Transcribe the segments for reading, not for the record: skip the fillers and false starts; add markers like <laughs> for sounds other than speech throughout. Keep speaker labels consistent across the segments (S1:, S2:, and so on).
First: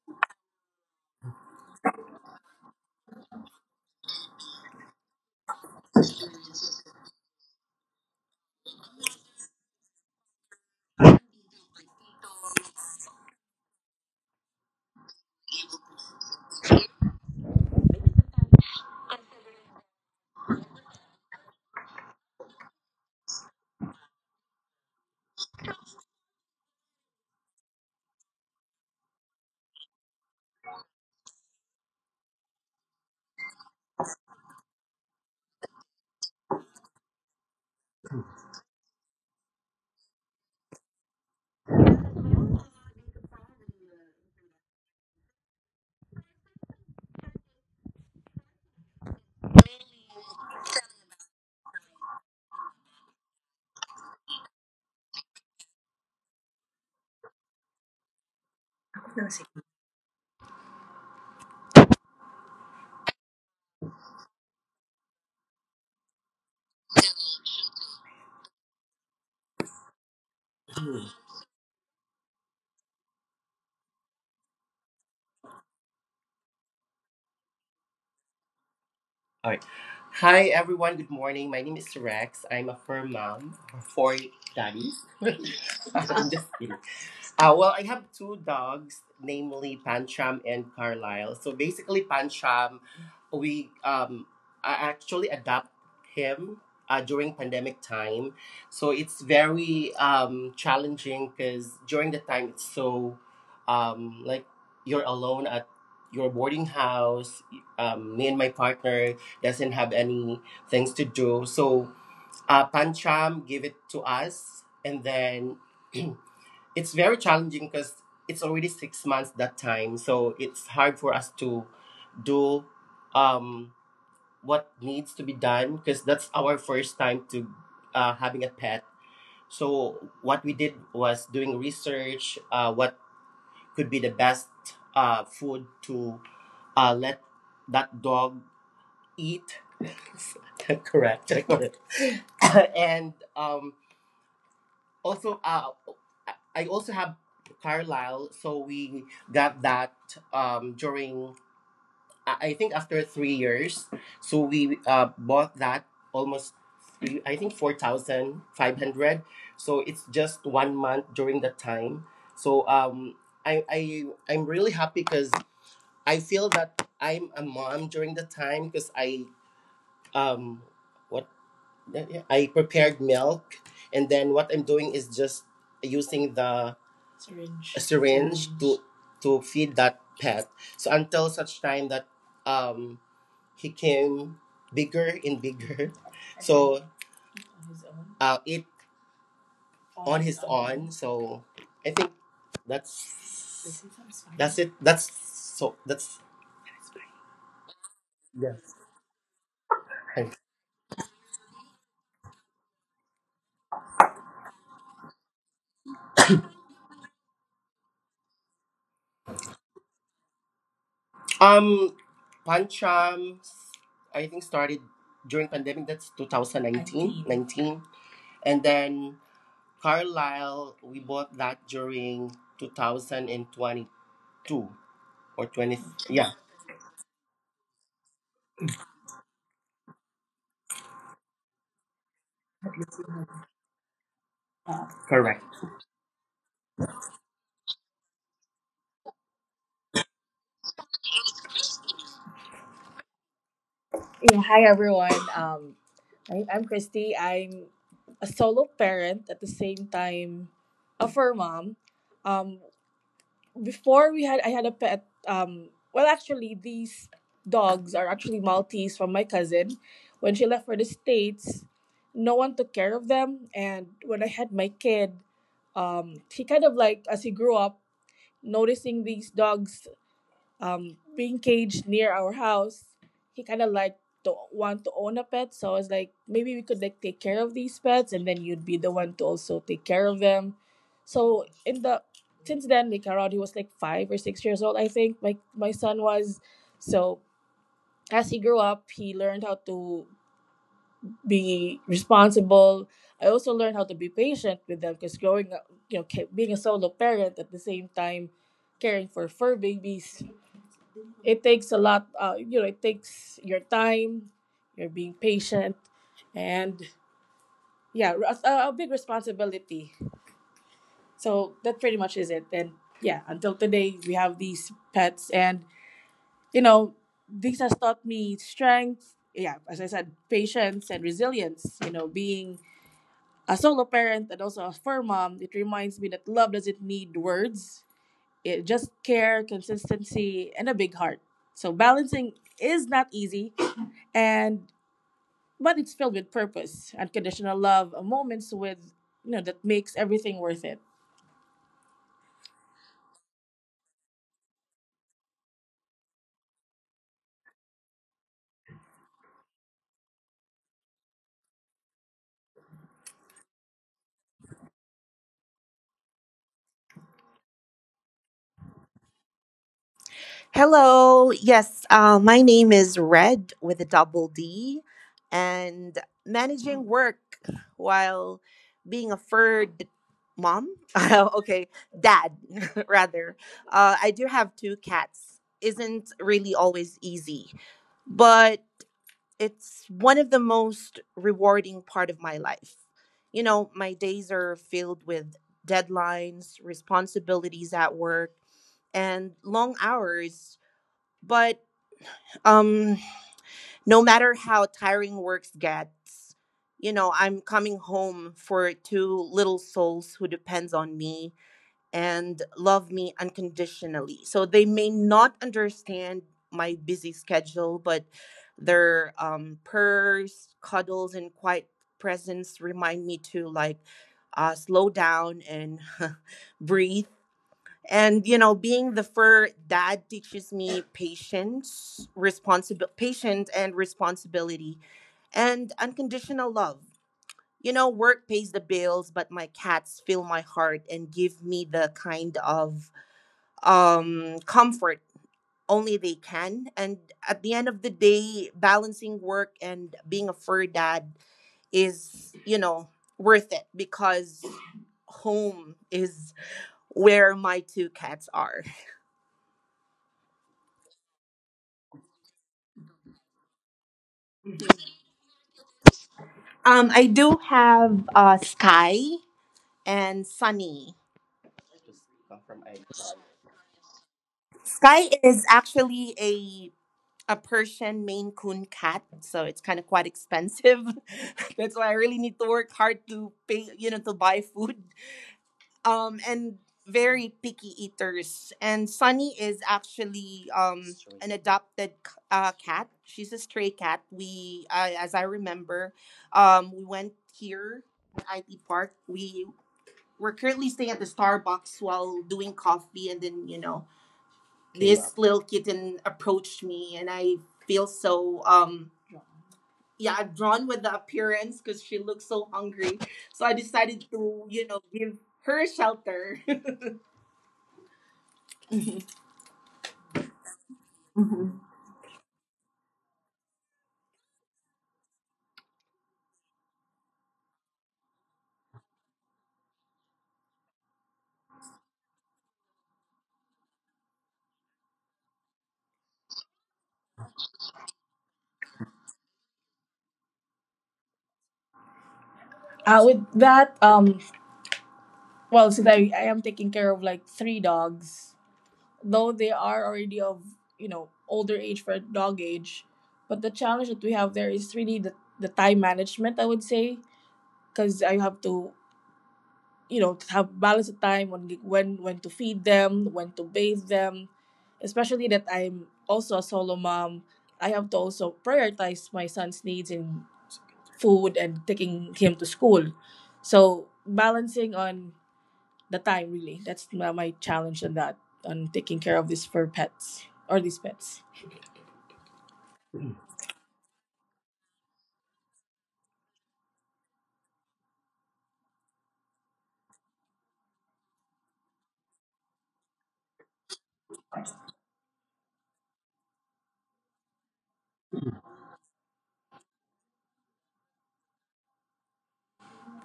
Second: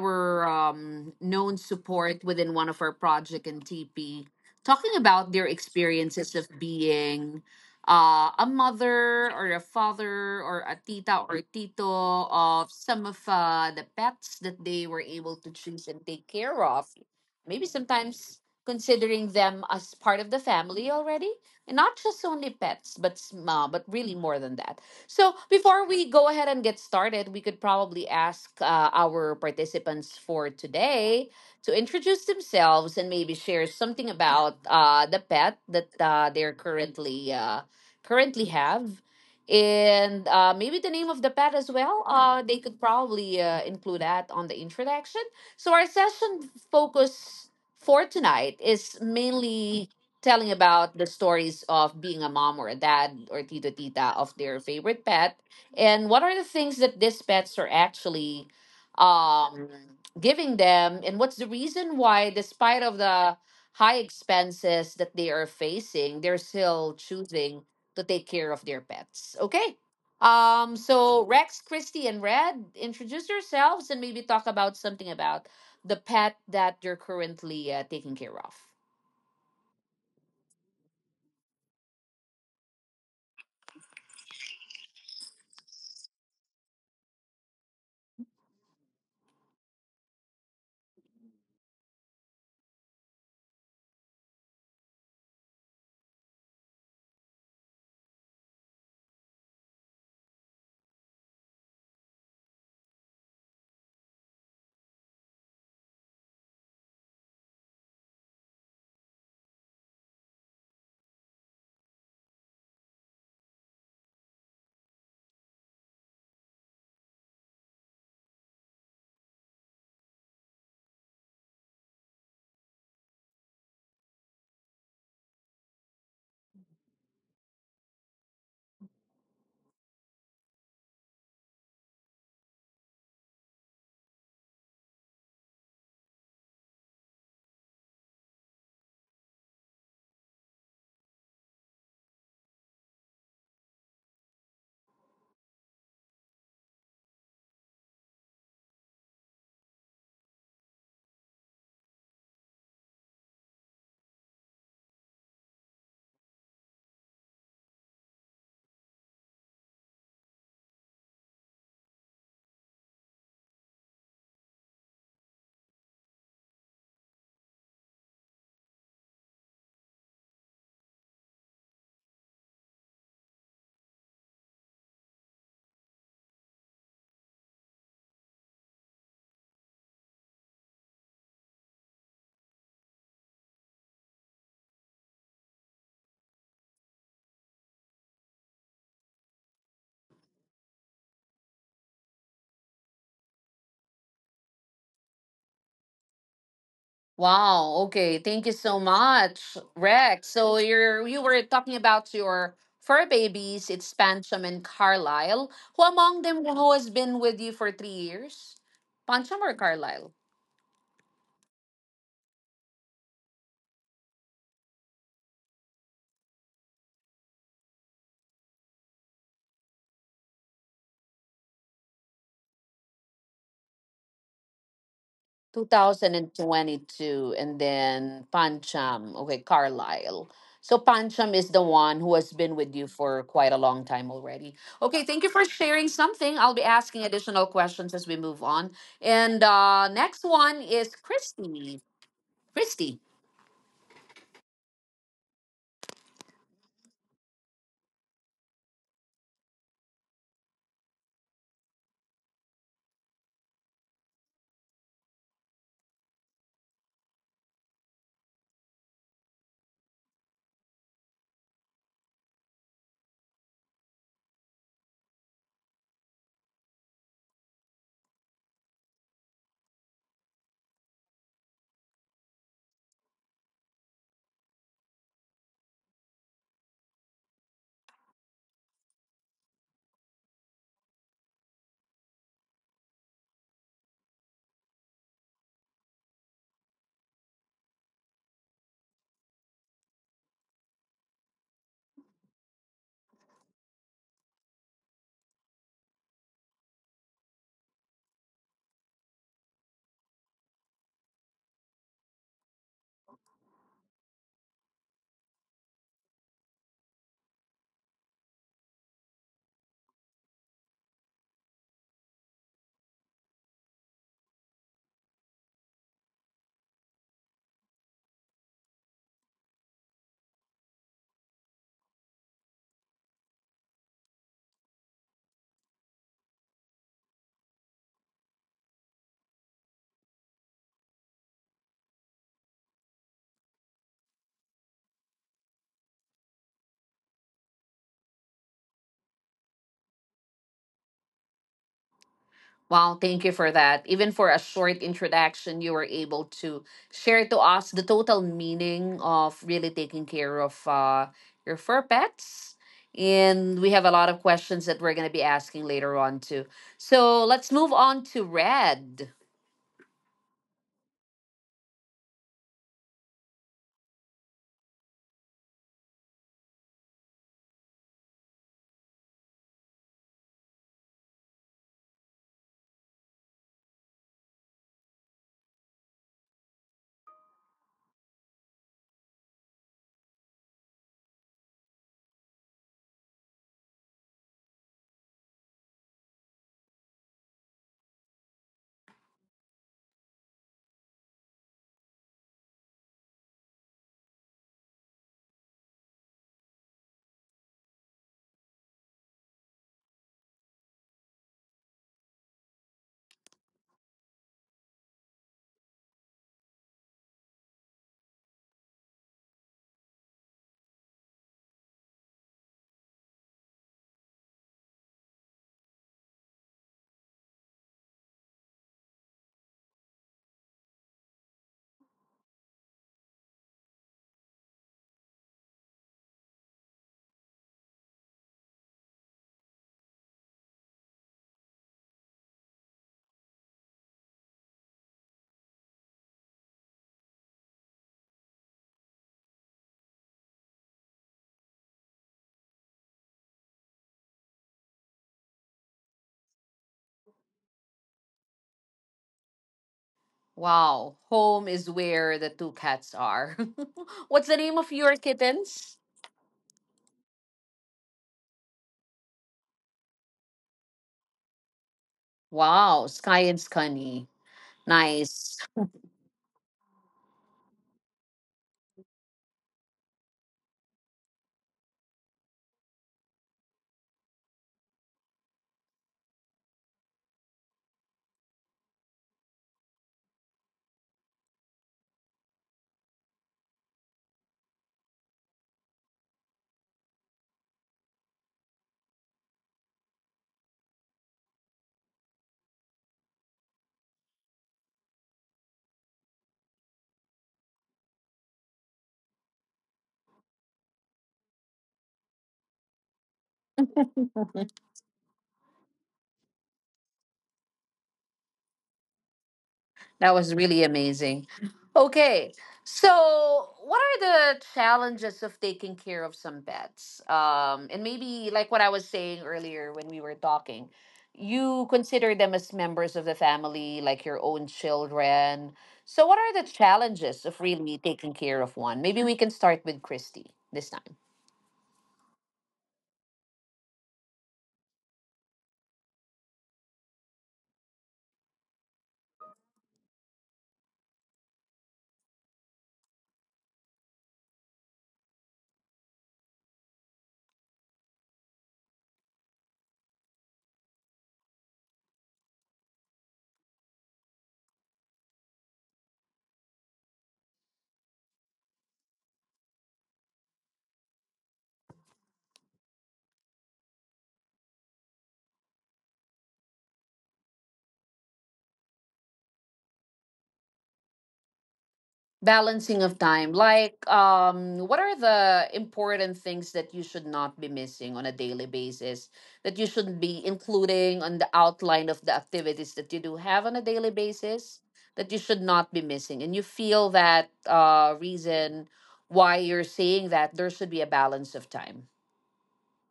S1: our known support within one of our project in TP, talking about their experiences of being a mother or a father or a tita or tito of some of the pets that they were able to choose and take care of, maybe sometimes considering them as part of the family already, and not just only pets but but really more than that. So before we go ahead and get started, we could probably ask our participants for today to introduce themselves and maybe share something about the pet that they're currently have, and maybe the name of the pet as well, they could probably include that on the introduction. So our session focus for tonight is mainly telling about the stories of being a mom or a dad or tito tita of their favorite pet, and what are the things that these pets are actually um giving them, and what's the reason why, despite of the high expenses that they are facing, they're still choosing to take care of their pets. Okay. So Rex, Christy, and Red, introduce yourselves and maybe talk about something about the pet that you're currently taking care of.
S2: right. Hi, everyone. Good morning. My name is Rex. I'm a firm mom of four daddies. <laughs> I'm just kidding. Well, I have two dogs, namely Pancham and Carlisle. So basically, Pancham, we I actually adopt him during pandemic time. So it's very challenging because during the time it's so like you're alone at your boarding house. Me and my partner doesn't have any things to do. So Pancham gave it to us, and then. <clears throat> It's very challenging because it's already 6 months that time, so it's hard for us to do um what needs to be done because that's our first time to having a pet. So what we did was doing research, what could be the best food to let that dog eat. <laughs> Correct. <laughs> and also I also have Carlisle, so we got that during I think after 3 years, so we bought that almost three, I think 4,500. So it's just one month during that time. So um I I I'm really happy because I feel that I'm a mom during the time because um what I prepared milk, and then what I'm doing is just using the Syringe. Syringe to feed that pet. So until such time that um he came bigger and bigger, <laughs> so it on his own. So I think that's that's it. That's so that's
S1: Wow. Okay. Thank
S2: Yes.
S1: you so much, Rex. So you were talking about your fur babies. It's Pancham and Carlisle. Who among them who has been with you for 3 years? Pancham or Carlisle?
S2: Um, Pancham, I think started during pandemic. That's 2019, 19, and then Carlisle, we bought that during 2022 or 20. Yeah,
S1: 2022 and then Pancham, okay, Carlisle. So Pancham is the one who has been with you for quite a long time already. Okay, thank you
S2: correct.
S1: for sharing something. I'll be asking additional questions as we move on. And next one is Christy. Christy.
S2: Yeah, hi everyone. I'm Christy. I'm a solo parent at the same time, a fur mom. Um, before we had I had a pet. Well, actually, these dogs are actually Maltese from my cousin. When she left for the States, no one took care of them, and when I had my kid, she kind of like as he grew up, noticing these dogs being caged near our house, he kind of like don't want to own a pet. So I was like, maybe we could like take care of these pets, and then you'd be the one to also take care of them. So in the since then, like around he was like 5 or 6 years old, I think my son was. So as he grew up, he learned how to be responsible. I also learned how to be patient with them because growing up, you know, being a solo parent at the same time, caring for fur babies it takes a lot, you know, it takes your time, you're being patient, and yeah, a big responsibility. So that pretty much is it. And yeah, until today, we have these pets, and you know, this has taught me strength. Yeah, as I said, patience and resilience. You know, being a solo parent and also a fur mom, it reminds me that love doesn't need words. It just care, consistency, and a big heart. So balancing is not easy, and but it's filled with purpose, unconditional love, moments with you know that makes everything worth it.
S1: Wow, thank you for that. Even for a short introduction, you were able to share to us the total meaning of really taking care of your fur pets. And we have a lot of questions that we're going to be asking later on, too. So let's move on to Red.
S2: Hello. Yes, my name is Red with a double D, and managing work while being a third mom. <laughs> Okay, dad <laughs> rather. I do have two cats. Isn't really always easy, but it's one of the most rewarding part of my life. You know, my days are filled with deadlines, responsibilities at work, and long hours. But um, no matter how tiring works gets, you know, I'm coming home for two little souls who depends on me and love me unconditionally. So they may not understand my busy schedule, but their purrs, cuddles, and quiet presence remind me to slow down and <laughs> breathe. And you know, being the fur dad teaches me patience, responsibility, patience, and responsibility, and unconditional love. You know, work pays the bills, but my cats fill my heart and give me the kind of comfort only they can. And at the end of the day, balancing work and being a fur dad is, you know, worth it because home is where my two cats are.
S1: Wow, home is where the two cats are. <laughs> What's the name of your kittens?
S2: I do have Sky and Sunny.
S1: Wow, Sky and Scunny.
S2: Sky is
S1: Nice.
S2: actually a Persian Maine Coon cat, so it's kind of quite expensive. <laughs> That's why I really need to work hard to pay, you know, to buy food. And Very picky eaters. And Sunny is actually an adopted cat. She's a stray cat. We, as I remember, we went here at IT Park. We we're currently staying at the Starbucks while doing coffee, and then you know this Yeah. Little kitten approached me and I feel so yeah drawn with the appearance because she looks so hungry so I decided to
S1: <laughs>
S2: you know give her shelter. <laughs>
S1: That was really amazing. Okay, so what are the challenges of taking care of some pets? And maybe like what I was saying earlier when we were talking, you consider them as members of the family, like your own children. So, what are the challenges of really taking care of one? Maybe we can start with Christy this time.
S2: With that, well, since I am taking care of like three dogs, though they are already of, you know, older age for dog age, but the challenge that we have there is really the time management, I would say, because I have to you know have balance of time on when to feed them when to bathe them especially that I'm also a solo mom I have to also prioritize my son's needs in food and taking him to school so balancing on the time really that's my challenge on that on taking care of these fur pets or these pets.
S1: Balancing of time. Like, what are the important things that you should not be missing on a daily basis that you should be including on the outline of the activities that you do have on a daily basis that you should not be missing? And you feel that reason why you're saying that there should be a balance of time.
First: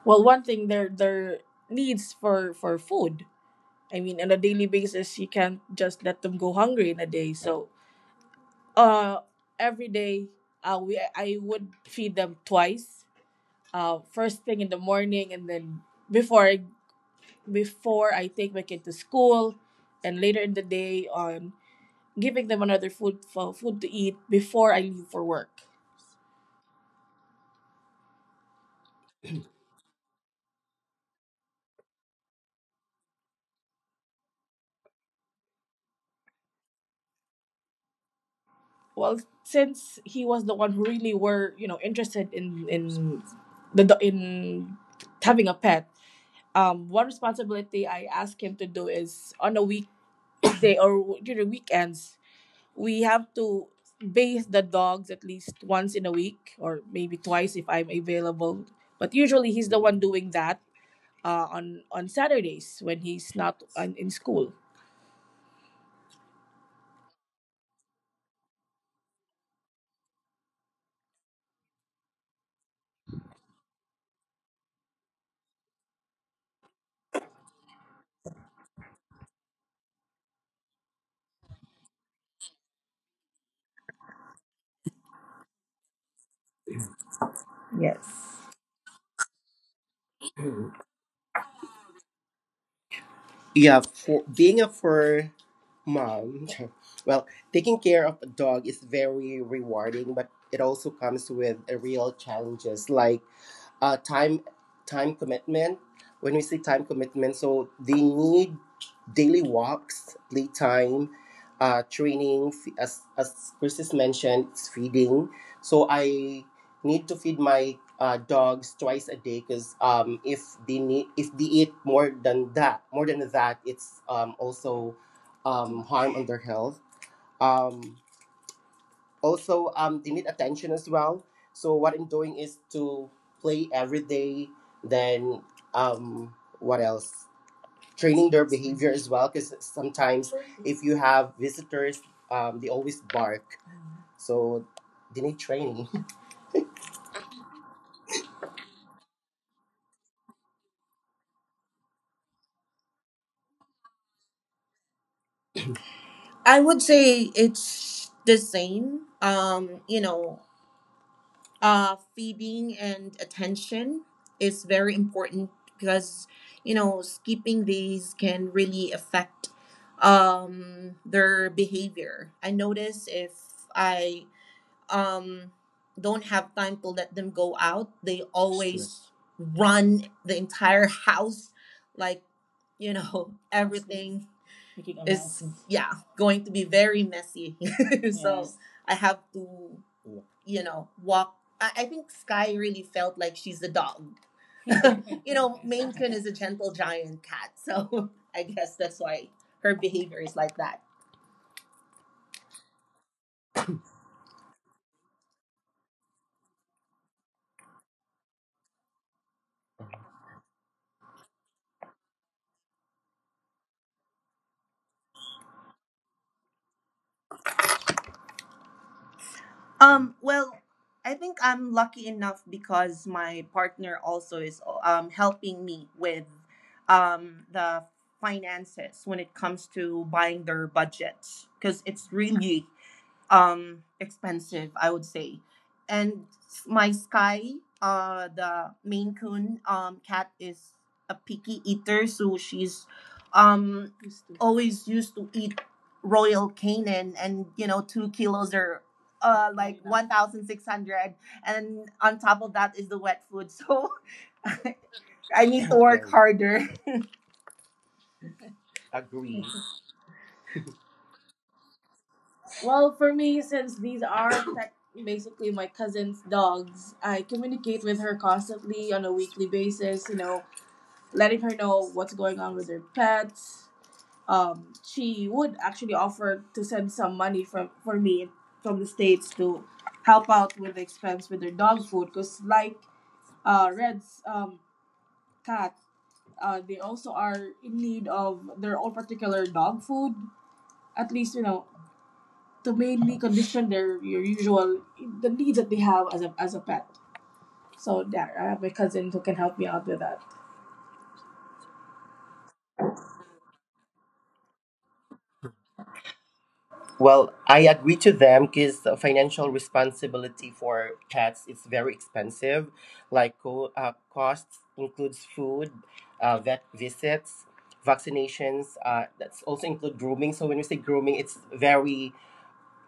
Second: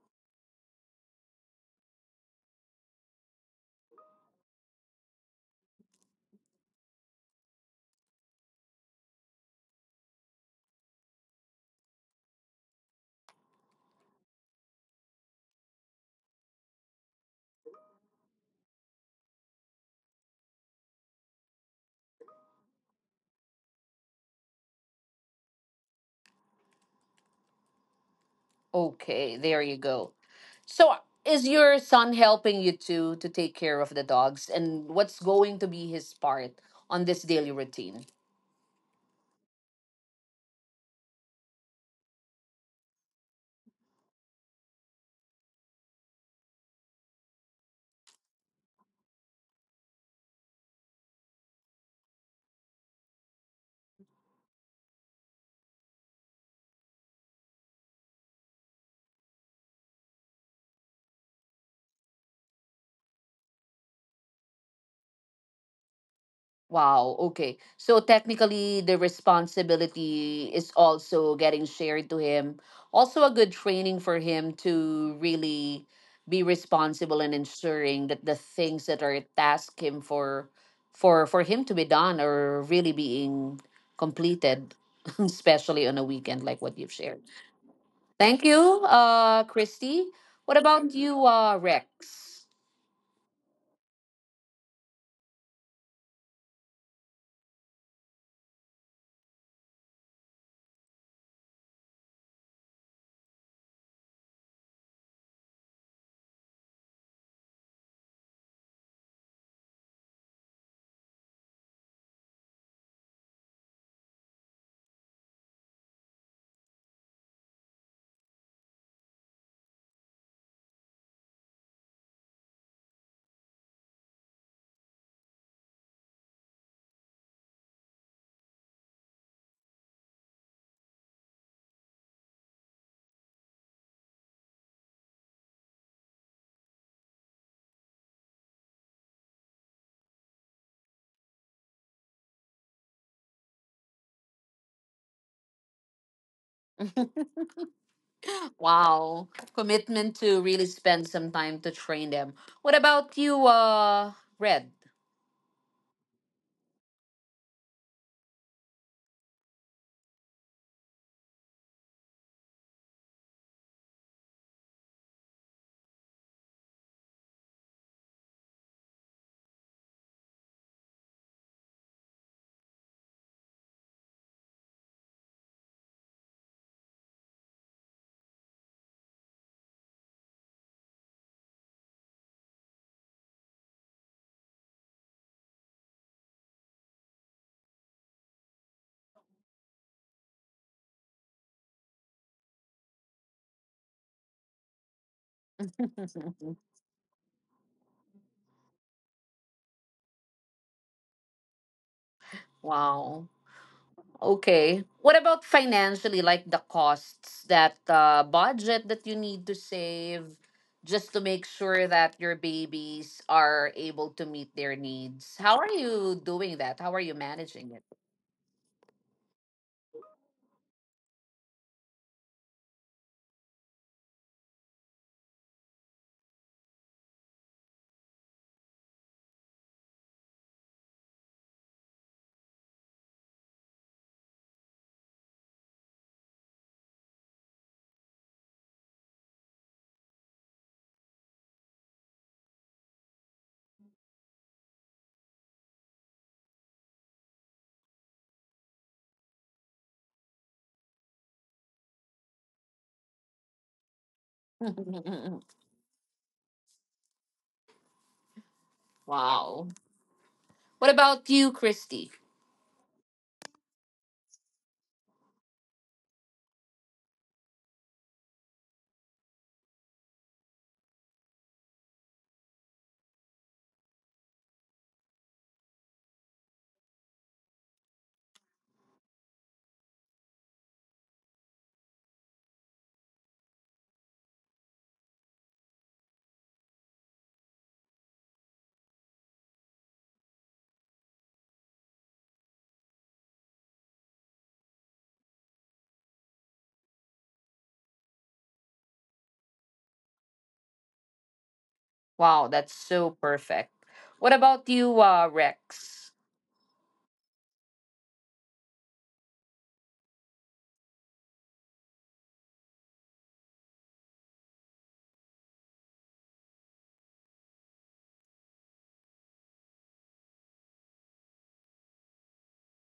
S2: Well, one thing their needs for food I mean on a daily basis you can't just let them go hungry in a day so Uh, every day, we I would feed them twice. First thing in the morning, and then before I, before I take my kid to school, and later in the day on giving them another food for food to eat before I leave for work.
S1: Okay, there you go. So, is your son helping you to take care of the dogs, and what's going to be his part on this daily routine?
S2: Well, since he was the one who really were you know interested in the do- in having a pet, one responsibility I ask him to do is on a weekday <coughs> or during weekends we have to bathe the dogs at least once in a week or maybe twice if I'm available. But usually he's the one doing that on Saturdays when he's not in school.
S1: Wow, okay. So technically, the responsibility is also getting shared to him. Also, a good training for him to really be responsible and ensuring that the things that are tasked him for him to be done are really being completed, <laughs> especially on a weekend like what you've shared. Thank you, Christy. What about you, Rex?
S2: Yeah, for being a fur mom, <laughs> well, taking care of a dog is very rewarding, but it also comes with real challenges like uh, time time commitment. When we say time commitment, so they need daily walks, playtime, training. As Chris has mentioned, it's feeding. So I need to feed my dogs twice a day because if they eat more than that, it's also harm on their health. Um, also They need attention as well so what I'm doing is to play every day then um what else training their behavior as well because sometimes if you have visitors they always bark so they need training.
S1: <laughs> Wow. Commitment to really spend some time to train them. What about you, Red?
S2: I would say it's the same. You know, feeding and attention is very important because you know skipping these can really affect their behavior. I notice if I um, don't have time to let them go out, they Sure. always run the entire <laughs> house, like you know <laughs> everything Making a mess. Is yeah going to be very messy. <laughs> So yes. I have to you know, walk. I think Sky really felt like she's the dog. <laughs> You know, Maine Coon is a
S1: <laughs>
S2: gentle giant cat, so <laughs> I guess that's why her behavior is like that.
S1: Wow. Okay. What about financially, like the costs, that budget that you need to save just to make sure that your babies are able to meet their needs? How are you doing that? How are you managing it?
S2: Well, I think I'm lucky enough because my partner also is helping me with the finances when it comes to buying their budgets because it's really expensive I would say and my sky the main coon cat is a picky eater so she's um always used to eat royal canin and you know 2 kilos are, 1600 and on top of that is the wet food so <laughs>
S1: <laughs>
S2: I need to work Okay, harder <laughs> agree.
S1: Wow. What about you, Christy?
S2: Well, for me, since these are basically my cousin's dogs, I communicate with her constantly on a weekly basis, you know, letting her know what's going on with her pets. She would actually offer to send some money from for me from the States to help out with the expense with their dog food because, like Red's cat, they also are in need of their own particular dog food. At least, you know, to mainly condition their your usual the needs that they have as a pet. So yeah, I have my cousins who can help me out with that.
S1: Wow, that's so perfect. What about you, Rex? <laughs>
S2: Well, I agree to them because the financial responsibility for pets is very expensive. Like costs includes food, vet visits, vaccinations. That's also include grooming. So when we say grooming, it's very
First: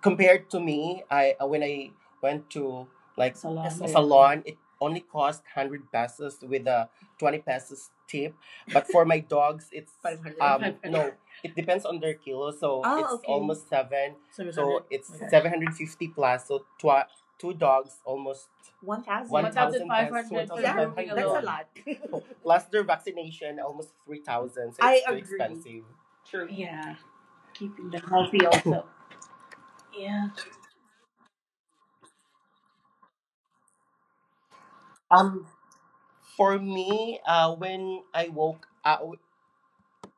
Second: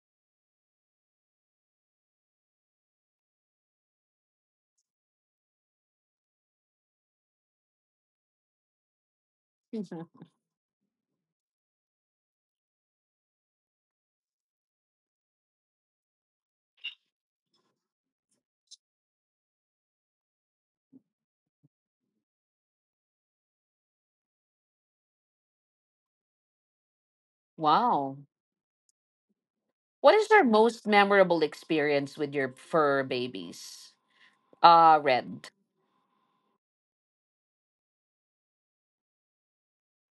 S2: compared to me, I when I went to like a Yeah, salon, it only cost 100 pesos with a 20 pesos tip. But for my dogs, it's <laughs>
S1: Mhm.
S2: 500. No, it depends on their kilo, so ah, it's okay, almost 700. So it's okay, 750 plus. So two dogs almost 1,000. One thousand pesos, 1,500 for yeah, five, that's a lot. <laughs> Plus their vaccination, almost 3,000. So I it's too agree expensive. True. Yeah, keeping them
S1: Wow.
S2: healthy also.
S1: What
S2: Yeah.
S1: is your most memorable experience with your fur babies?
S2: Um.
S1: Red.
S2: For me, when I woke up,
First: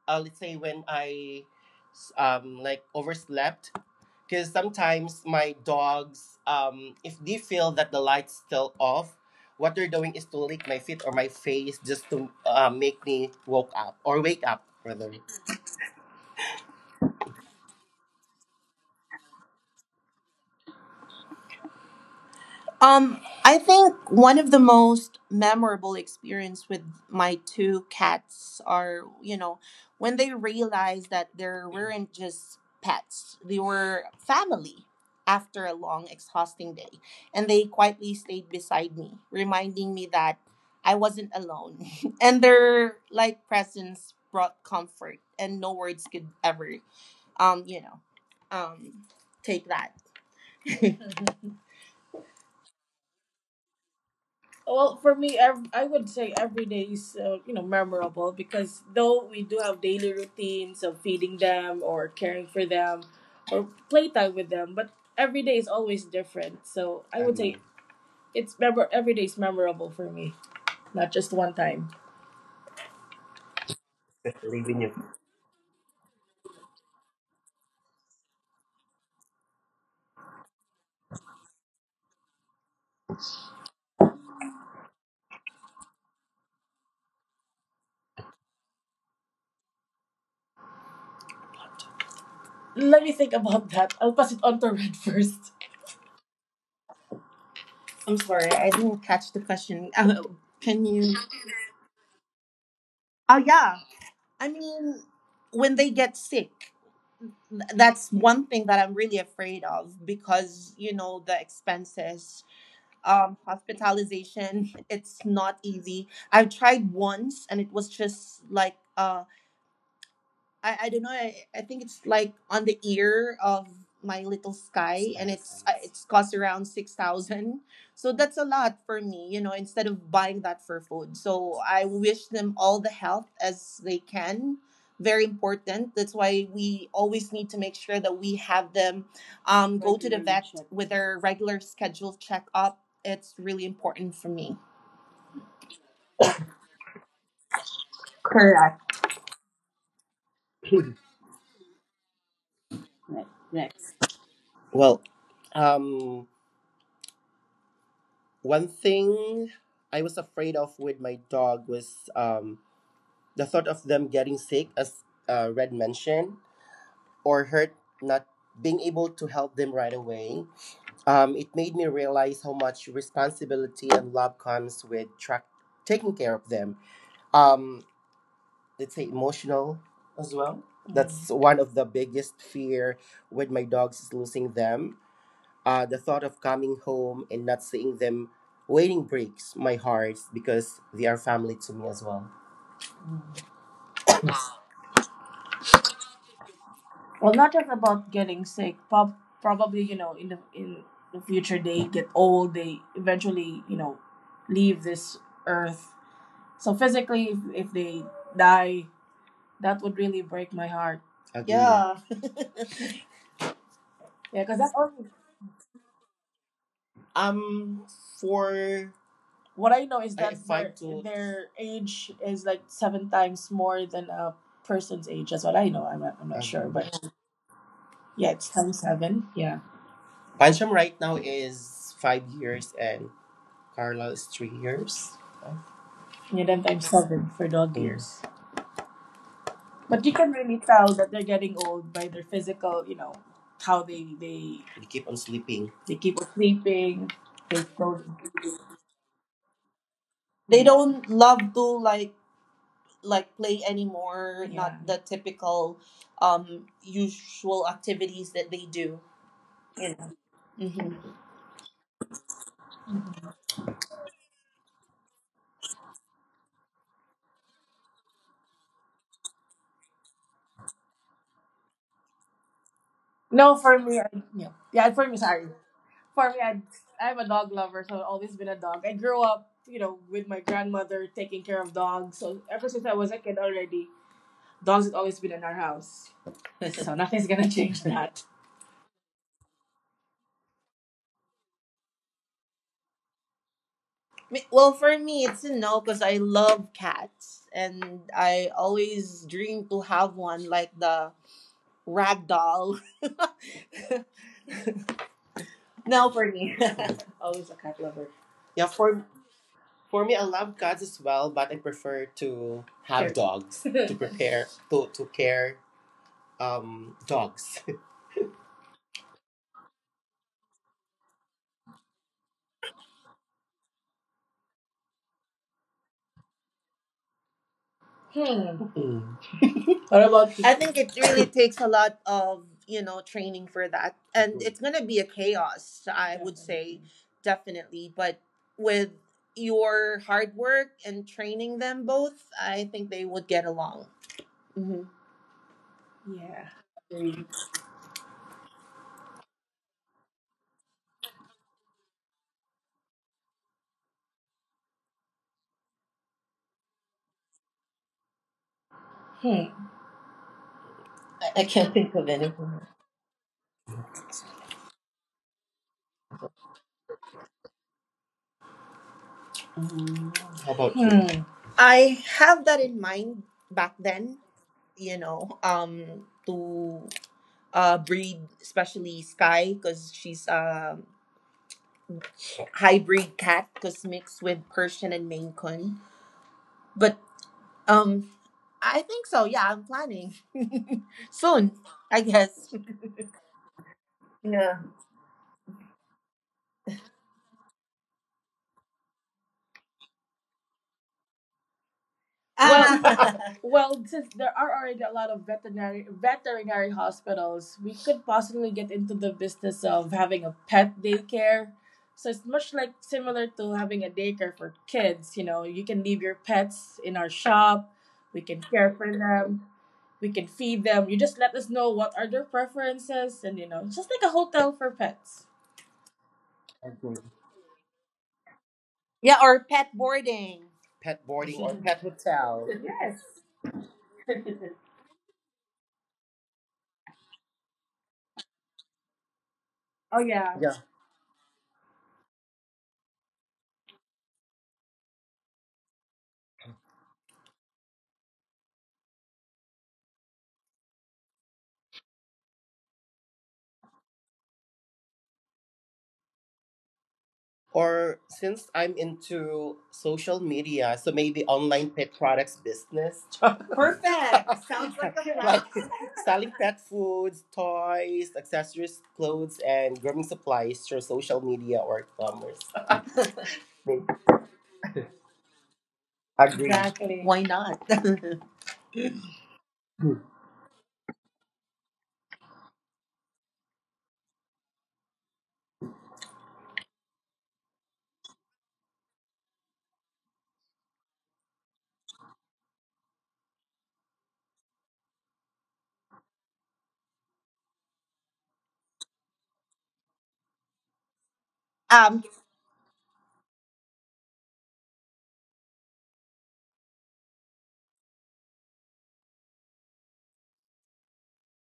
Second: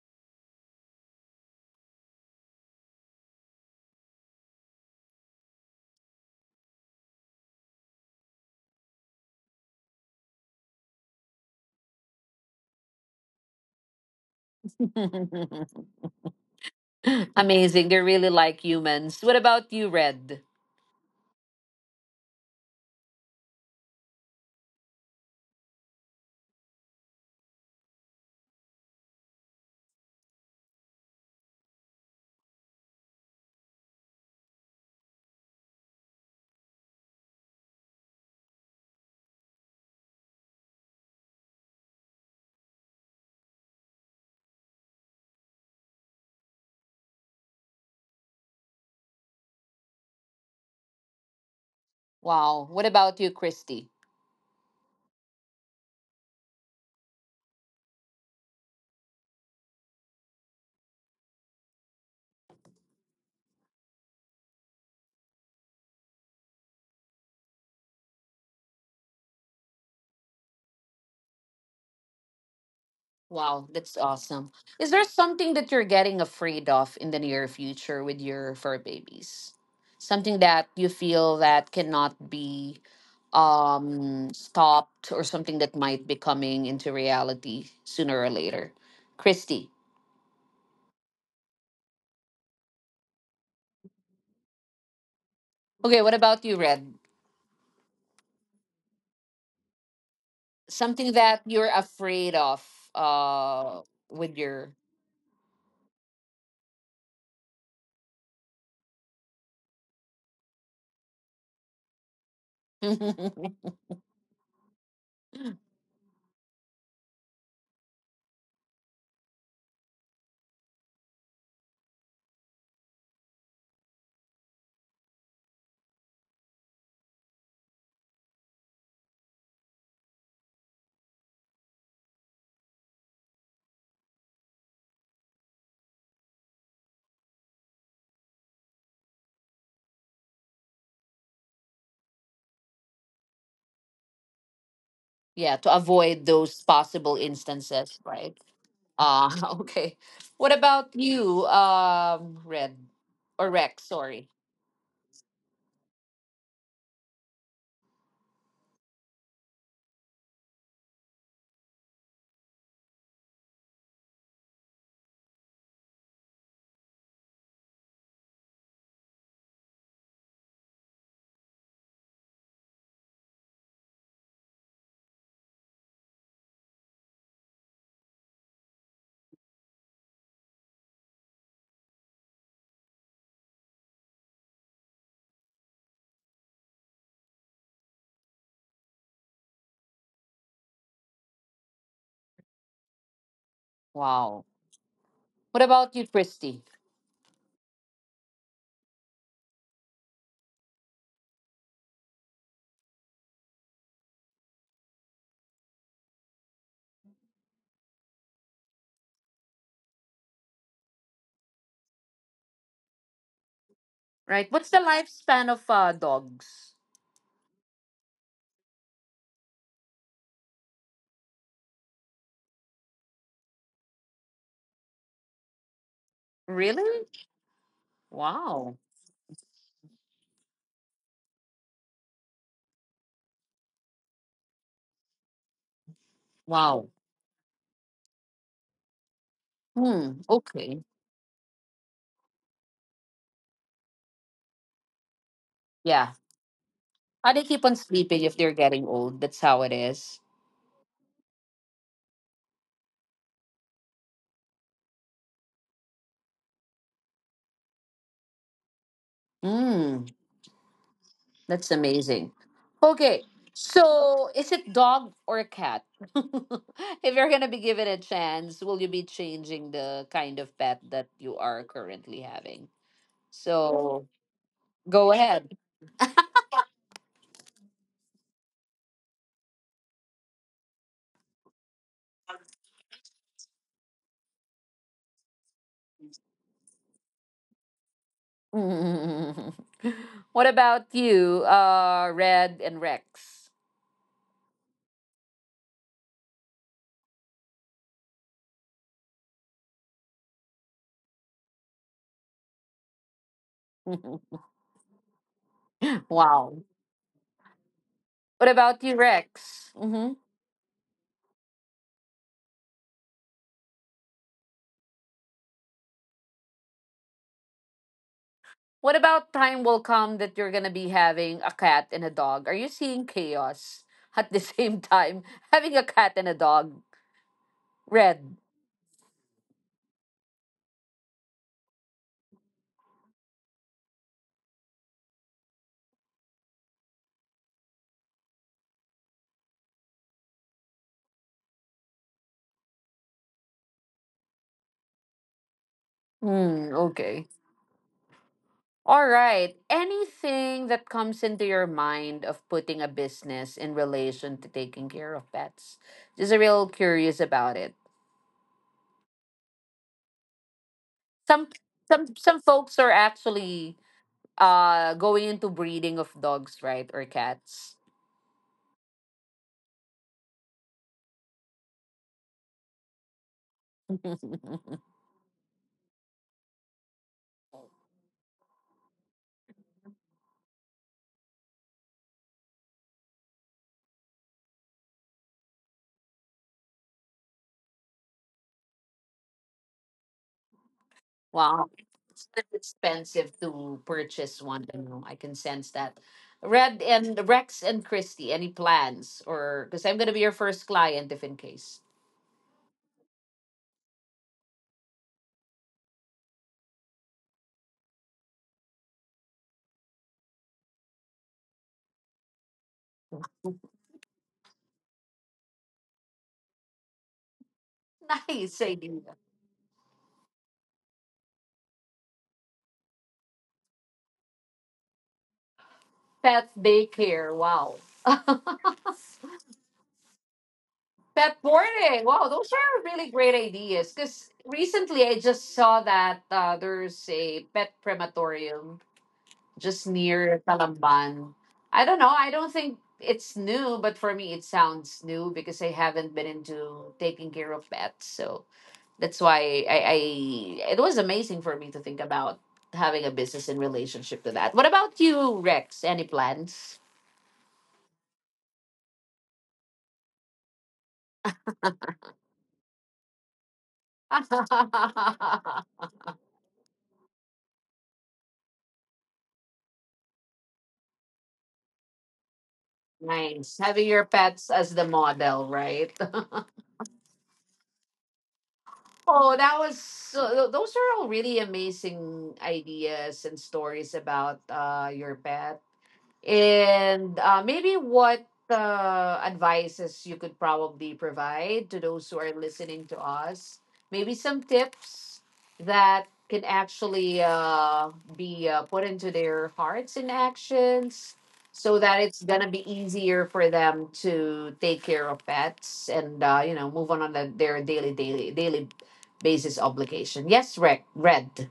S2: let's say when I like overslept, because sometimes my dogs, if they feel that the light's still off, what they're doing is to lick my feet or my face just to make me woke up, or wake up rather.
S1: <laughs> Amazing. They're really like humans. What about you, Red?
S2: Um, I think one of the most memorable experience with my two cats are, you know, when they realized that they weren't just pets, they were family after a long, exhausting day. And they quietly stayed beside me, reminding me that I wasn't alone. <laughs> And their like presence brought comfort and no words could ever um, you know, um take that. <laughs>
S1: Wow. What about you, Christy?
S2: Well, for me, I would say every day is memorable because though we do have daily routines of feeding them or caring for them or playtime with them, but every day is always different. So I would say, agree, it's memor every day is memorable for me, not just one time.
S1: Wow, that's awesome.
S2: Especially when you.
S1: Is there something that you're getting afraid of in the near future with your fur babies? Something that you feel that cannot be stopped, or something that might be coming into reality sooner or later. Christy.
S2: Let me think about that. I'll pass it on to Red <laughs> first.
S1: Okay, what about you, Red?
S2: I'm sorry, I didn't catch the question. Can you?
S1: Something that you're afraid of
S2: Oh yeah.
S1: uh with
S2: I
S1: your.
S2: mean, when they get sick, that's one thing that I'm really afraid of because you know the expenses,
S1: <laughs>
S2: hospitalization. <laughs> It's not easy. I've tried once, and it was just like a I don't know. I think it's like on the ear of my little Sky, and it's cost around 6,000. So that's a lot for me, you know. Instead of buying that for food, so I wish them all the health as they can. Very important. That's why we always need to make sure that we have them go to the vet with their regular scheduled checkup. It's really important for me.
S1: Yeah, to avoid those possible instances, right?
S2: Correct.
S1: Ah, <laughs> okay. What about you, Red or Rex? Sorry.
S2: Well, um, one thing I was afraid of with my dog was the thought of them getting sick, as Red mentioned, or hurt, not being able to help them right away. It made me realize how much responsibility and love comes with track taking care of them. Um, let's say emotional as well. That's one of the biggest fear with my dogs is losing them. The thought of coming home and not seeing them waiting breaks my heart because they are family to me as well.
S1: Wow. What about you, Christy?
S2: Well, not just about getting sick. Probably, you know, in the future they get old. They eventually, you know, leave this earth. So physically, if they die, that would really break my heart. Agree. Yeah. Yeah,
S1: Right.
S2: because
S1: What's
S2: that
S1: the
S2: only.
S1: lifespan of dogs?
S2: Um. For. What I know is that their, their age is like seven times more than a person's age. That's what I know. I'm not okay sure,
S1: Really?
S2: but yeah, it's
S1: Wow.
S2: times seven. Yeah. Pancham right now is 5 years and Carla is 3 years. Yeah, then times
S1: Wow.
S2: seven for dog, mm, years. But you
S1: Hmm.
S2: can really
S1: Okay.
S2: tell that they're getting old by their physical, you know, how they keep on sleeping, they
S1: Yeah.
S2: keep on sleeping.
S1: How they
S2: They
S1: keep on
S2: don't.
S1: sleeping if they're getting old? That's how it is.
S2: They don't love to like play anymore, yeah, not the typical usual activities that they do, you
S1: Hmm.
S2: know. Mm-hmm.
S1: That's amazing. Okay, so is it dog or cat? <laughs> If you're gonna be given a chance, will you be changing the kind of pet that you are currently having?
S2: No, for me,
S1: So
S2: yeah, yeah, for
S1: go
S2: me, sorry.
S1: ahead.
S2: For me, I'm a dog lover, so I've always been a dog. I grew up, you know, with my grandmother taking care of dogs. So ever since I was a kid already, dogs have always been in our house. <laughs> So nothing's gonna change that.
S1: <laughs> What about you, Red and Rex?
S2: Well, for me, it's a no because I love cats and I always dream to have one like the Ragdoll. <laughs>
S1: <laughs>
S2: No, for me,
S1: Wow.
S2: <laughs> always a cat lover.
S1: What
S2: Yeah,
S1: about you, Rex?
S2: for me, I love cats as well, but I prefer to have, sure, dogs <laughs> to prepare to care dogs. <laughs>
S1: What about time will come that you're gonna be having a cat and a dog? Are you seeing chaos at the same time? <laughs> Having a cat and a dog.
S2: Hmm.
S1: Red.
S2: Mm. What about you? I think it really takes a lot of, you know, training for that, and mhm, it's gonna be a chaos. I would say definitely, but with your hard work and training them both, I think they would get along. Hmm. Yeah.
S1: Hmm, okay. All right. Anything that comes into your mind of putting a business in relation to taking care of pets? Just a real curious about it.
S2: Hmm. I
S1: Some
S2: can't think of
S1: some
S2: anything.
S1: folks are actually going into breeding of dogs, right? Or cats.
S2: How about you? Hmm. I have that in mind back then,
S1: <laughs>
S2: you know, to breed, especially Sky, because she's a hybrid cat, because mixed with Persian and Maine Coon. But um, I think so. Yeah, I'm planning <laughs> soon,
S1: Wow.
S2: I
S1: It's still
S2: guess.
S1: expensive to purchase
S2: Yeah.
S1: one. I know. I can sense that. Red and Rex and Christy, any plans? Or because I'm gonna be your first client if in case.
S2: Well, <laughs> well, since there are already a lot of veterinary hospitals, we could possibly get into the business of having a pet daycare. So it's much like similar to having a daycare for kids. You know, you can leave your pets in our shop.
S1: <laughs>
S2: We can
S1: Nice
S2: care for
S1: idea.
S2: them. We can feed them. You just let us know what are their preferences, and you know, just like a hotel for pets.
S1: Pet
S2: Okay.
S1: daycare. Wow.
S2: Yeah, or pet boarding. Pet
S1: Pet
S2: boarding or <laughs> pet
S1: boarding. Wow,
S2: hotel.
S1: those are
S2: Yes.
S1: really great ideas. Because recently I just saw that there's a pet crematorium just
S2: Oh yeah.
S1: near
S2: Yeah.
S1: Talamban. I don't know. I don't think it's new, but for me, it sounds new because I haven't been into taking care of pets. So that's why I it was amazing for me to think about having a business in relationship to that. What about you, Rex? Any plans?
S2: Or since I'm into social media, so maybe online pet products business. <laughs> Perfect. Sounds like a <laughs> plan. Like
S1: <laughs>
S2: selling pet foods, toys, accessories, clothes, and grooming supplies through social media or commerce.
S1: Nice. Having
S2: Agree.
S1: your pets as the model, right? <laughs>
S2: Exactly. Why not? <laughs> Um,
S1: Oh, that was so, those are all really amazing ideas and stories about your pets. And maybe what advices you could probably provide to those who are listening to us? Maybe some tips that can actually be put into their hearts and actions so that
S2: I,
S1: it's going to be easier for them to take care of pets, and move on their daily daily daily basis obligation. Yes, Rick, Red.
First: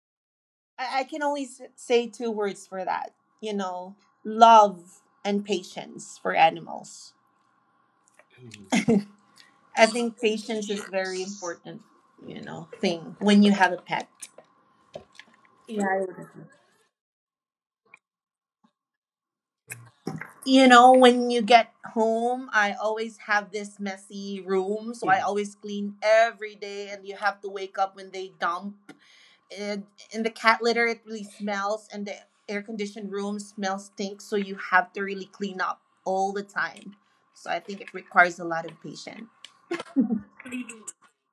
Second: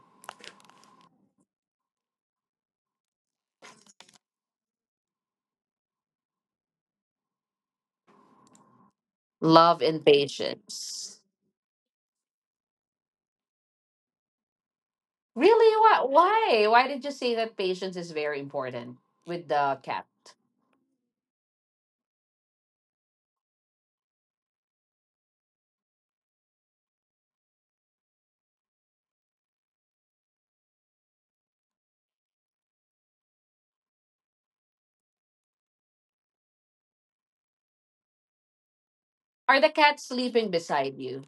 S2: I can only say two words for that. You know, love and patience for animals.
S1: Love
S2: I
S1: and
S2: think patience is
S1: patience.
S2: very important. You know, thing when you have a pet.
S1: Really?
S2: Yeah.
S1: Why? Why? Why did you say that patience is very important with the cat?
S2: You know, when you get home, I always have this messy room, so I always clean every day and you have to wake up when they dump and in the cat litter it really smells and the air conditioned room smells stinks, so you have to really clean up all the time. So I think it requires a lot of patience.
S1: Are the cats sleeping beside you?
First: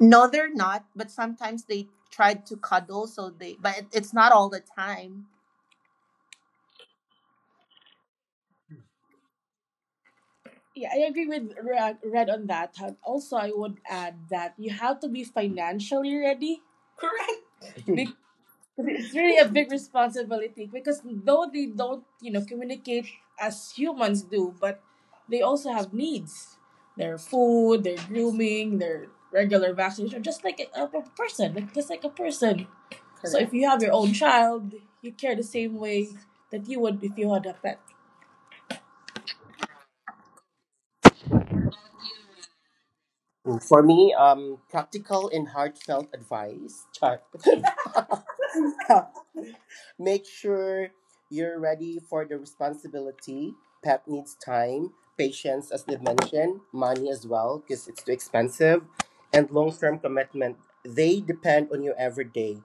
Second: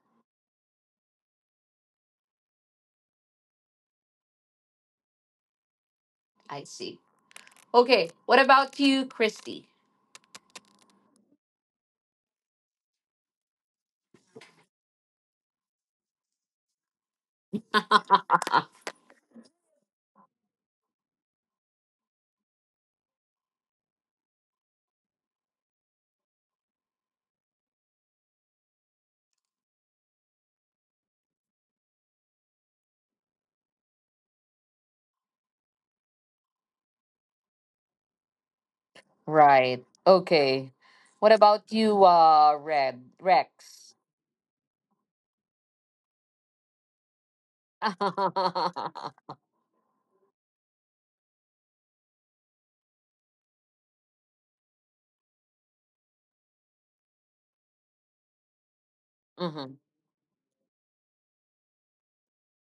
S2: No, they're not, but sometimes they try to cuddle, so they but it's not all the time.
S1: I see. Okay. What about you, Christy?
S2: Yeah, I agree with Red on that. And also, I would add that you have to be financially ready. Correct. <laughs> Because it's really a big responsibility. Because though they don't, you know, communicate as humans do, but they also have needs. Their food, their grooming, their regular vaccination, just like a person, like just like a person. So if, correct, you have your own child, you care the same way that you would if you had a pet.
S1: Right. Okay. What about you, Red
S2: Mm, for
S1: Rex?
S2: me, practical and heartfelt advice. Char. <laughs>
S1: <laughs>
S2: Make sure you're ready for the responsibility. Pet needs time, patience, as they mentioned, money as well, because it's too expensive, and long
S1: Hmm.
S2: term commitment. They depend on you every day.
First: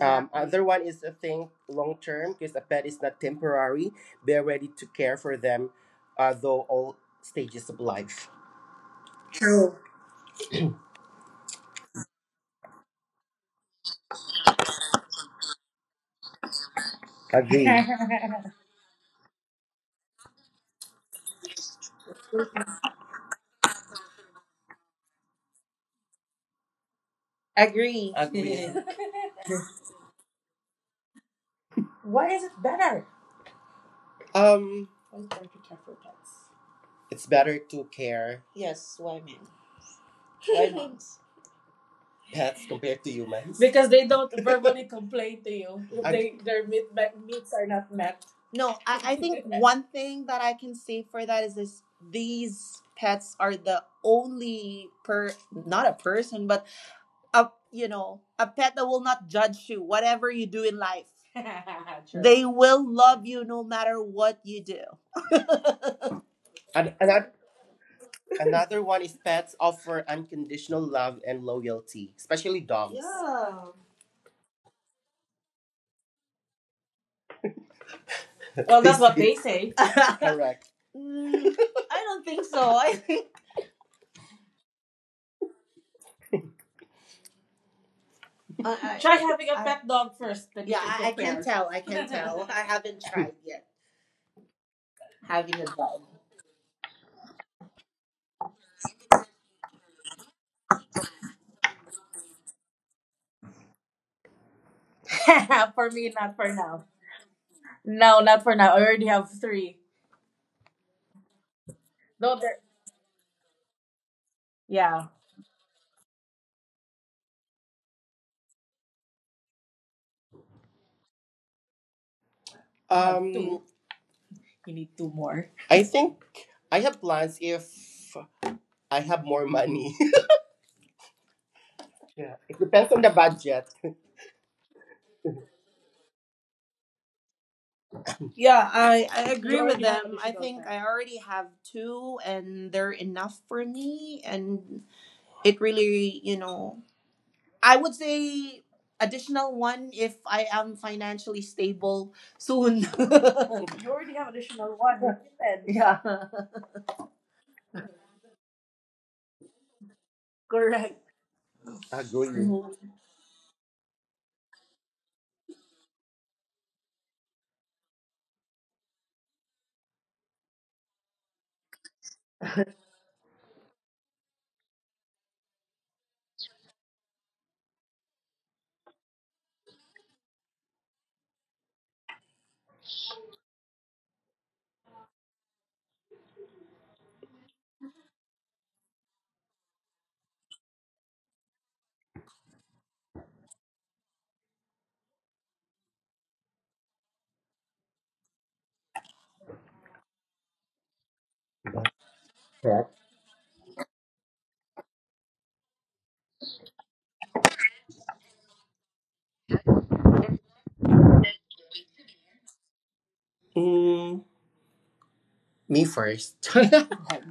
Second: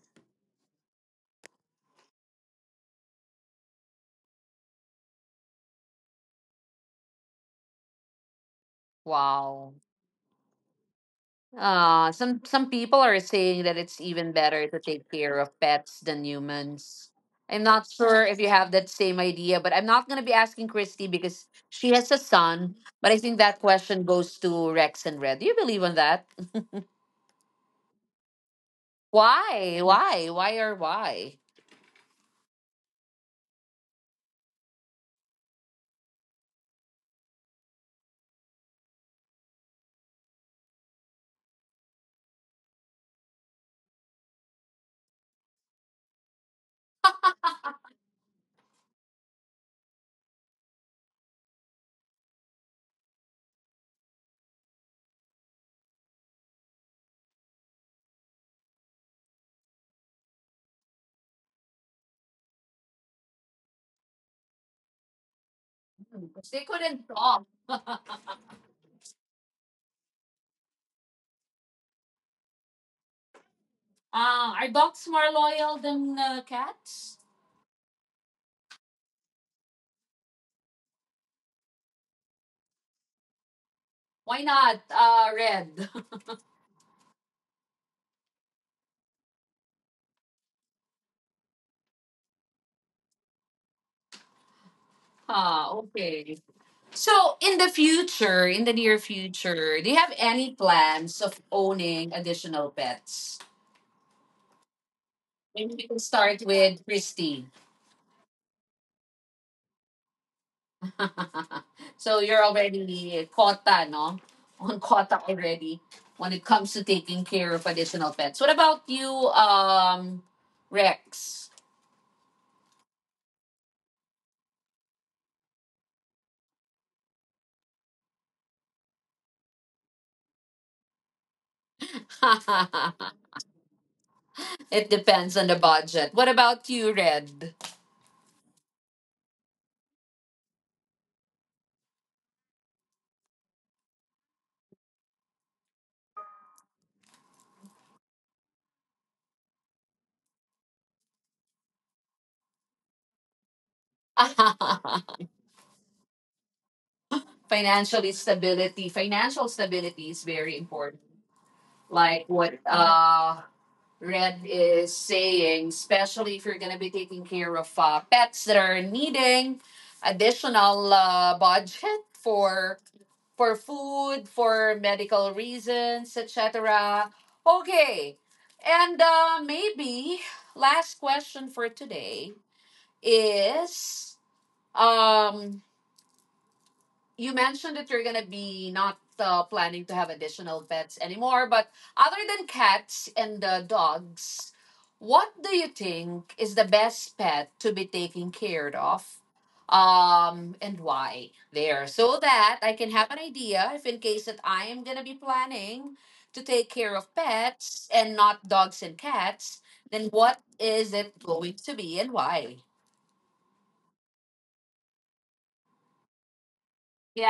S2: Exactly, other one is a thing long term because a pet is not temporary. Be ready to care for them, though all stages of life.
S1: Wow. Some people are saying that it's even better to take care of pets than humans. I'm
S2: Agree. <laughs>
S1: not sure if you have that same idea, but I'm not gonna be asking Christy because she has a son. But I think that question goes to Rex and Red. Do you believe in that?
S2: Agree. Agree.
S1: Why? Why? Why or why?
S2: <laughs> Why is it better? Um, why is it better to care for pets? It's better to care, yes, why men? Why dogs? <laughs> Pets compared to humans. Because they don't verbally <laughs> complain to you <laughs> if their meats are not met. No, I think <laughs> one thing that I can say for that is this these pets are the only per not a person but a, you know, a pet that will not judge you whatever you do in life. Sure. They will love you no matter what you do.
S1: They
S2: And
S1: couldn't
S2: another,
S1: talk. <laughs> uh,
S2: <laughs> another one is pets offer unconditional love and loyalty, especially dogs. Yeah.
S1: are dogs more loyal than cats?
S2: Well, <laughs> that's what they say. <laughs> Correct. Mm, I don't think so. I <laughs> think.
S1: Why not? Red. <laughs>
S2: Try having a pet dog first. Then yeah, I can't tell. I can't <laughs> tell. I haven't tried yet having
S1: Ah,
S2: a dog.
S1: okay. So, in the future, in the near future, do you have any plans of owning additional pets? Maybe
S2: <laughs>
S1: we
S2: For
S1: can
S2: me, not
S1: start
S2: for
S1: with
S2: now.
S1: Christine.
S2: No, not for now. I already have three.
S1: <laughs> So,
S2: No,
S1: you're
S2: there.
S1: already quota, no? <laughs> On
S2: Yeah.
S1: quota already when it comes to taking care of additional pets. What about you, Rex?
S2: Um, you need two more. I think I have plans if I have more money.
S1: <laughs>
S2: <laughs> Yeah. It depends on the budget.
S1: It depends on the budget. What about you, Red?
S2: Yeah, I agree with them. I think I already have two and they're enough for me and it really, you know, I would say additional one if I am financially stable soon. <laughs> You already have additional
S1: <laughs>
S2: one. <laughs> Yeah.
S1: Financially stability. Financial stability is very important.
S2: Correct.
S1: Like
S2: Agree.
S1: what
S2: Mhm.
S1: Red is saying, especially if you're going to be taking care of pets that are needing additional budget for for food, for medical reasons, etc. Okay, and maybe last question for today is. Um, you mentioned that you're gonna be not planning to have additional pets anymore, but other than cats and dogs, what do you think is the best pet to be taking care of? And why? There, so that I can have an idea if in case that I am gonna be planning to take care of pets and not dogs and cats, then what is it going to be and why?
S2: Mm, me first. <laughs> Okay,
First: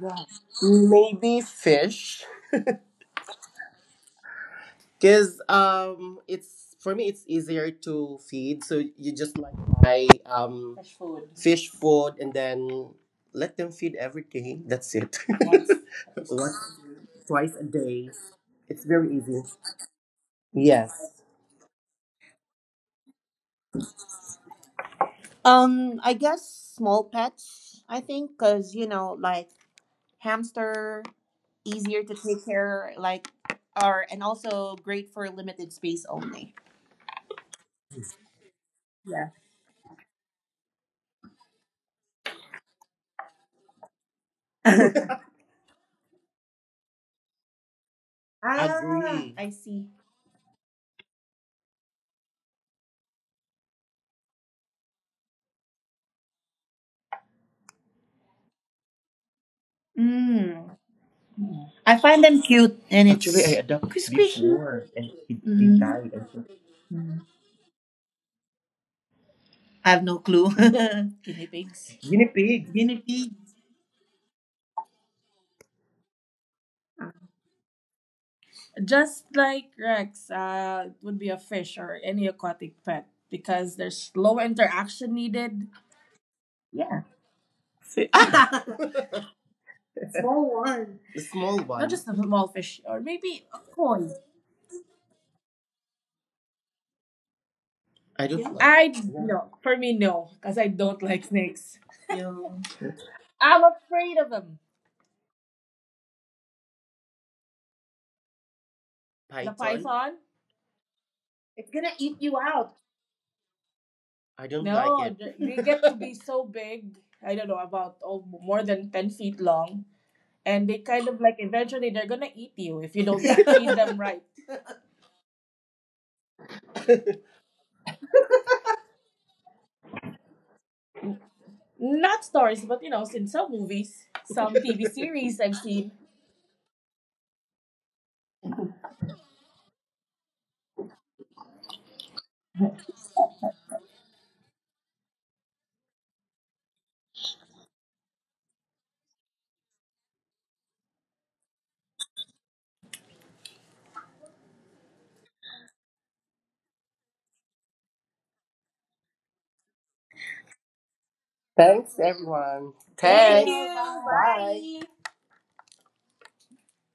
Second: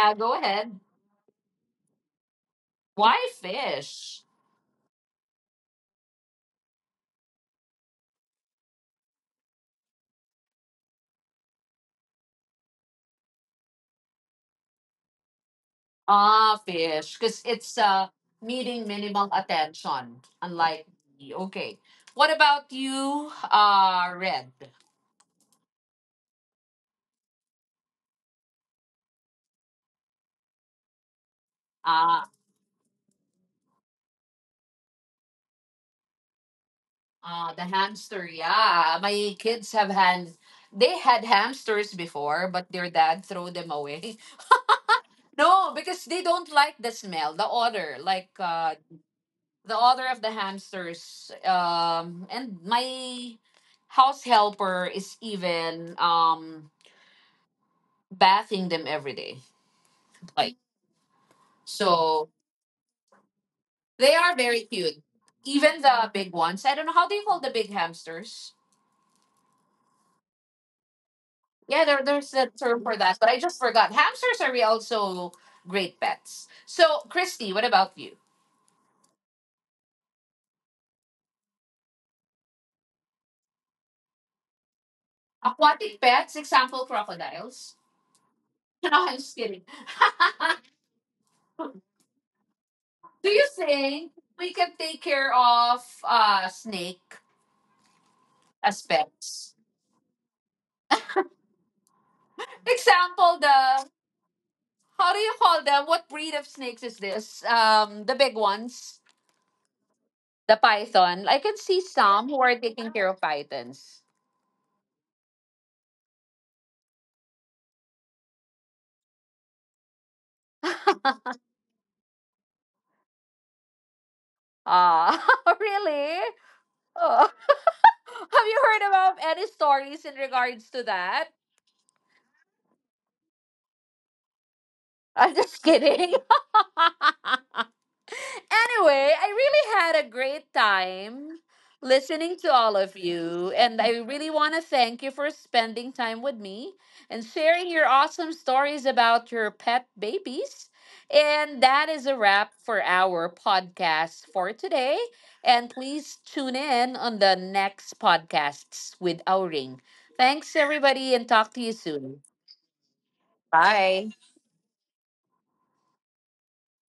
S2: go ahead.
S1: go ahead.
S2: Maybe fish.
S1: Why fish?
S2: Because it's for me, it's easier to feed. So you just like buy fresh food, fish food and then let them feed everything. That's it. Once. <laughs> Once,
S1: Ah, fish. Because
S2: twice a
S1: it's
S2: day. It's
S1: needing
S2: very
S1: minimal
S2: easy.
S1: attention. Unlike
S2: Yes.
S1: me. Okay. What about you, Red?
S2: I guess small pets. I think because you know, like hamster, easier to
S1: Ah,
S2: take care, like, or and also great for limited space only.
S1: ah, the hamster. Yeah.
S2: Yeah.
S1: My kids have had, they had hamsters before, but their dad threw them away. <laughs> No, because they don't like the smell, the odor. Like
S2: Ah, agree. I
S1: the
S2: see.
S1: odor of the hamsters. And my house helper is even bathing them every day. Like.
S2: Mm. I find
S1: So
S2: them cute and, actually, I it's adopted
S1: they are
S2: squishy.
S1: very
S2: Before
S1: cute.
S2: and he mm,
S1: Even the
S2: died, I
S1: big
S2: think.
S1: ones. I don't know how do you call the big hamsters.
S2: I have no clue. <laughs> Guinea
S1: Yeah,
S2: pigs. Guinea
S1: there's a
S2: pig.
S1: term for
S2: Guinea
S1: that, but
S2: pig.
S1: I just forgot. Hamsters are also great pets. So, Christy, what about you?
S2: Just like Rex, it would be a fish or any aquatic pet because there's low interaction needed.
S1: Aquatic pets, example
S2: Yeah.
S1: crocodiles. <laughs>
S2: <laughs> <laughs>
S1: No, I'm just kidding.
S2: Small one. The small, not one, just a small fish or
S1: <laughs> Do
S2: maybe
S1: you
S2: a koi.
S1: think we can take care of snake
S2: I don't, yeah, like,
S1: as
S2: I, yeah, no.
S1: pets?
S2: For me no, because I don't like snakes. Yeah.
S1: Example,
S2: I'm
S1: the
S2: afraid of them.
S1: how do you call them? What breed of snakes is this? The big ones.
S2: Python? The Python?
S1: The python. I can see some who are taking care of pythons.
S2: I don't, no, like it. <laughs> They get to be so <laughs> big. I don't know about oh, more than 10 feet long, and they kind of like eventually they're gonna eat you if you don't <laughs> feed them right.
S1: Ah, <laughs> really? Oh. <laughs> Have you heard about any stories in regards to that?
S2: Not stories, but you know, in some movies, some TV
S1: <laughs>
S2: series
S1: I'm
S2: I've
S1: just
S2: seen.
S1: kidding. <laughs> Anyway, I really had a great time listening to all of you. And I really want to thank you for spending time with me and sharing your awesome stories about your pet babies. And that is a wrap for our podcast for today. And please tune in on the next podcasts with Auring. Thanks, everybody, and talk to you
S2: Thanks,
S1: soon.
S2: everyone. Thank Thanks. Thank you.
S1: Bye.
S2: Bye. Bye.